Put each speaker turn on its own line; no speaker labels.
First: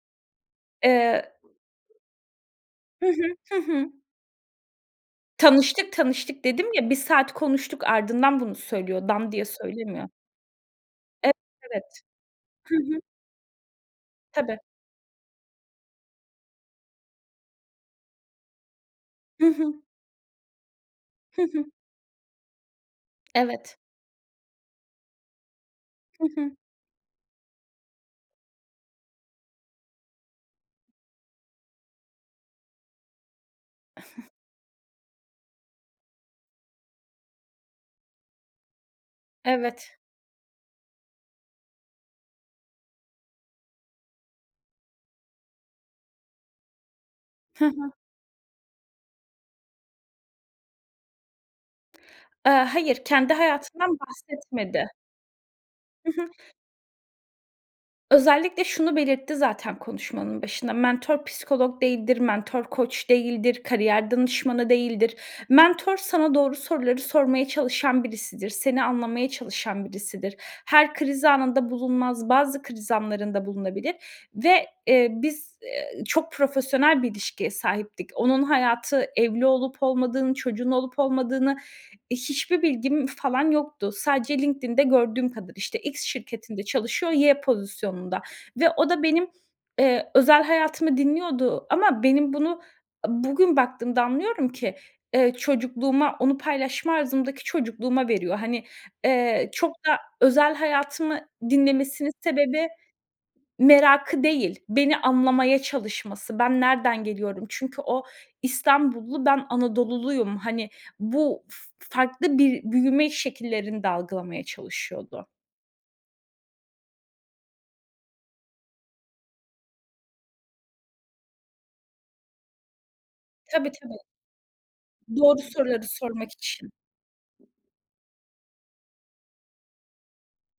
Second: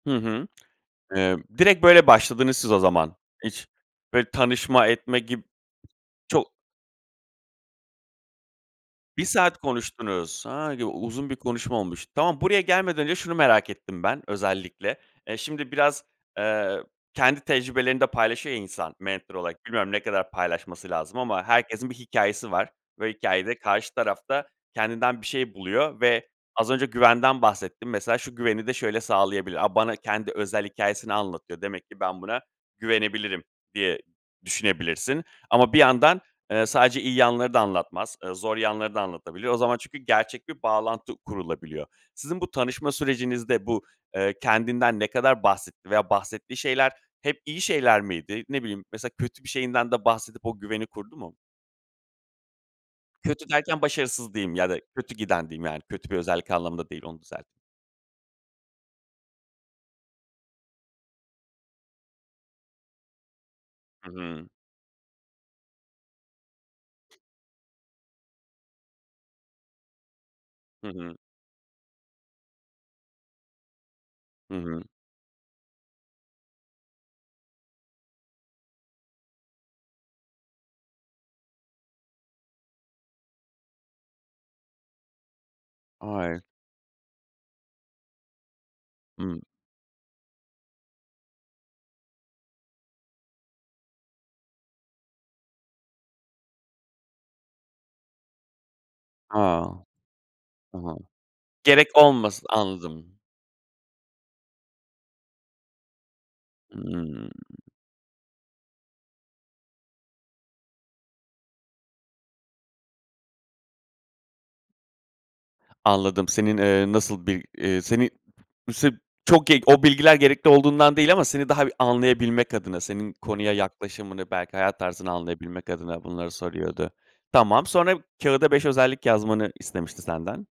Hı hı.
Eee.
Eee, direkt böyle başladınız siz o
Hı
zaman.
hı. Hı
Hiç,
hı.
böyle, tanışma, etme gib
Tanıştık, tanıştık
Çok
dedim ya, 1 saat konuştuk, ardından bunu söylüyor.
1
Dan diye
saat
söylemiyor.
konuştunuz. A, u uzun
Ev
bir konuşma
evet.
olmuş. Tamam, buraya
Hı hı.
gelmeden önce şunu merak ettim ben,
Tabii.
özellikle. Eee, şimdi biraz, eee, kendi tecrübelerini de paylaşıyor ya insan, mental
Hı
olarak.
hı.
Bilmiyorum ne kadar paylaşması lazım
Hı
ama
hı.
herkesin bir hikâyesi var ve hikâyede,
Evet.
karşı tarafta kendinden bir şey buluyor ve
Hı hı.
az önce güvenden bahsettin. Mesela, şu güveni de şöyle sağlayabilir. A, bana kendi özel hikâyesini anlatıyor. Demek ki ben buna güvenebilirim, diye düşünebilirsin. Ama bir yandan, eee, sadece iyi yanları da anlatmaz. Eee, zor yanları da anlatabiliyor. O zaman,
Evet.
çünkü gerçek bir bağlantı kurulabiliyor. Sizin bu tanışma sürecinizde bu, eee, kendinden ne kadar bahsetti veya bahsettiği şeyler hep iyi
Hı hı.
şeyler miydi? Ne bileyim, mesela, kötü bir şeyinden de bahsedip o güveni kurdu mu?
Eee, hayır, kendi
Kötü derken,
hayatından
başarısız diyeyim ya da
bahsetmedi.
kötü giden diyeyim, yani kötü
Hı
bir
hı.
özellik anlamında değil, onu düzelt
Özellikle şunu belirtti zaten, konuşmanın başında. Mentor, psikolog değildir, mentor, koç değildir,
Hı
kariyer
hı.
danışmanı değildir. Mentor, sana doğru soruları sormaya çalışan birisidir, seni anlamaya çalışan birisidir.
Hı
Her
hı.
kriz anında bulunmaz, bazı kriz anlarında bulunabilir
Hı
ve,
hı.
eee, biz, eee, çok profesyonel bir ilişkiye sahiptik. Onun hayatı, evli olup olmadığını, çocuğun olup olmadığını, hiçbir bilgim falan yoktu. Sadece LinkedIn'de gördüğüm kadar, işte, X
Ay.
şirketinde çalışıyor, Y pozisyonunda ve o da benim,
Hı.
eee, özel hayatımı dinliyordu ama benim bunu, bugün baktığımda anlıyorum ki, eee, çocukluğuma, onu paylaşma arzımdaki çocukluğuma veriyor. Hani, eee,
A.
çok da özel
Tamam.
hayatımı
Gerek
dinlemesinin
olmasın,
sebebi,
anladım.
merakı değil, beni anlamaya çalışması. Ben nereden
Hı.
geliyorum? Çünkü o, İstanbullu, ben Anadoluluyum. Hani, bu f farklı bir büyüme şekillerini de algılamaya çalışıyordu.
Anladım. Senin, eee, nasıl bir, eee, seni sırf çok [unintelligible] o bilgiler gerekli olduğundan değil ama seni daha anlayabilmek adına, senin konuya
Tabii, tabii.
yaklaşımını, belki hayat tarzını
Doğru
anlayabilmek
soruları
adına bunları
sormak için.
soruyordu. Tamam, sonra kağıda 5 özellik yazmanı istemişti senden.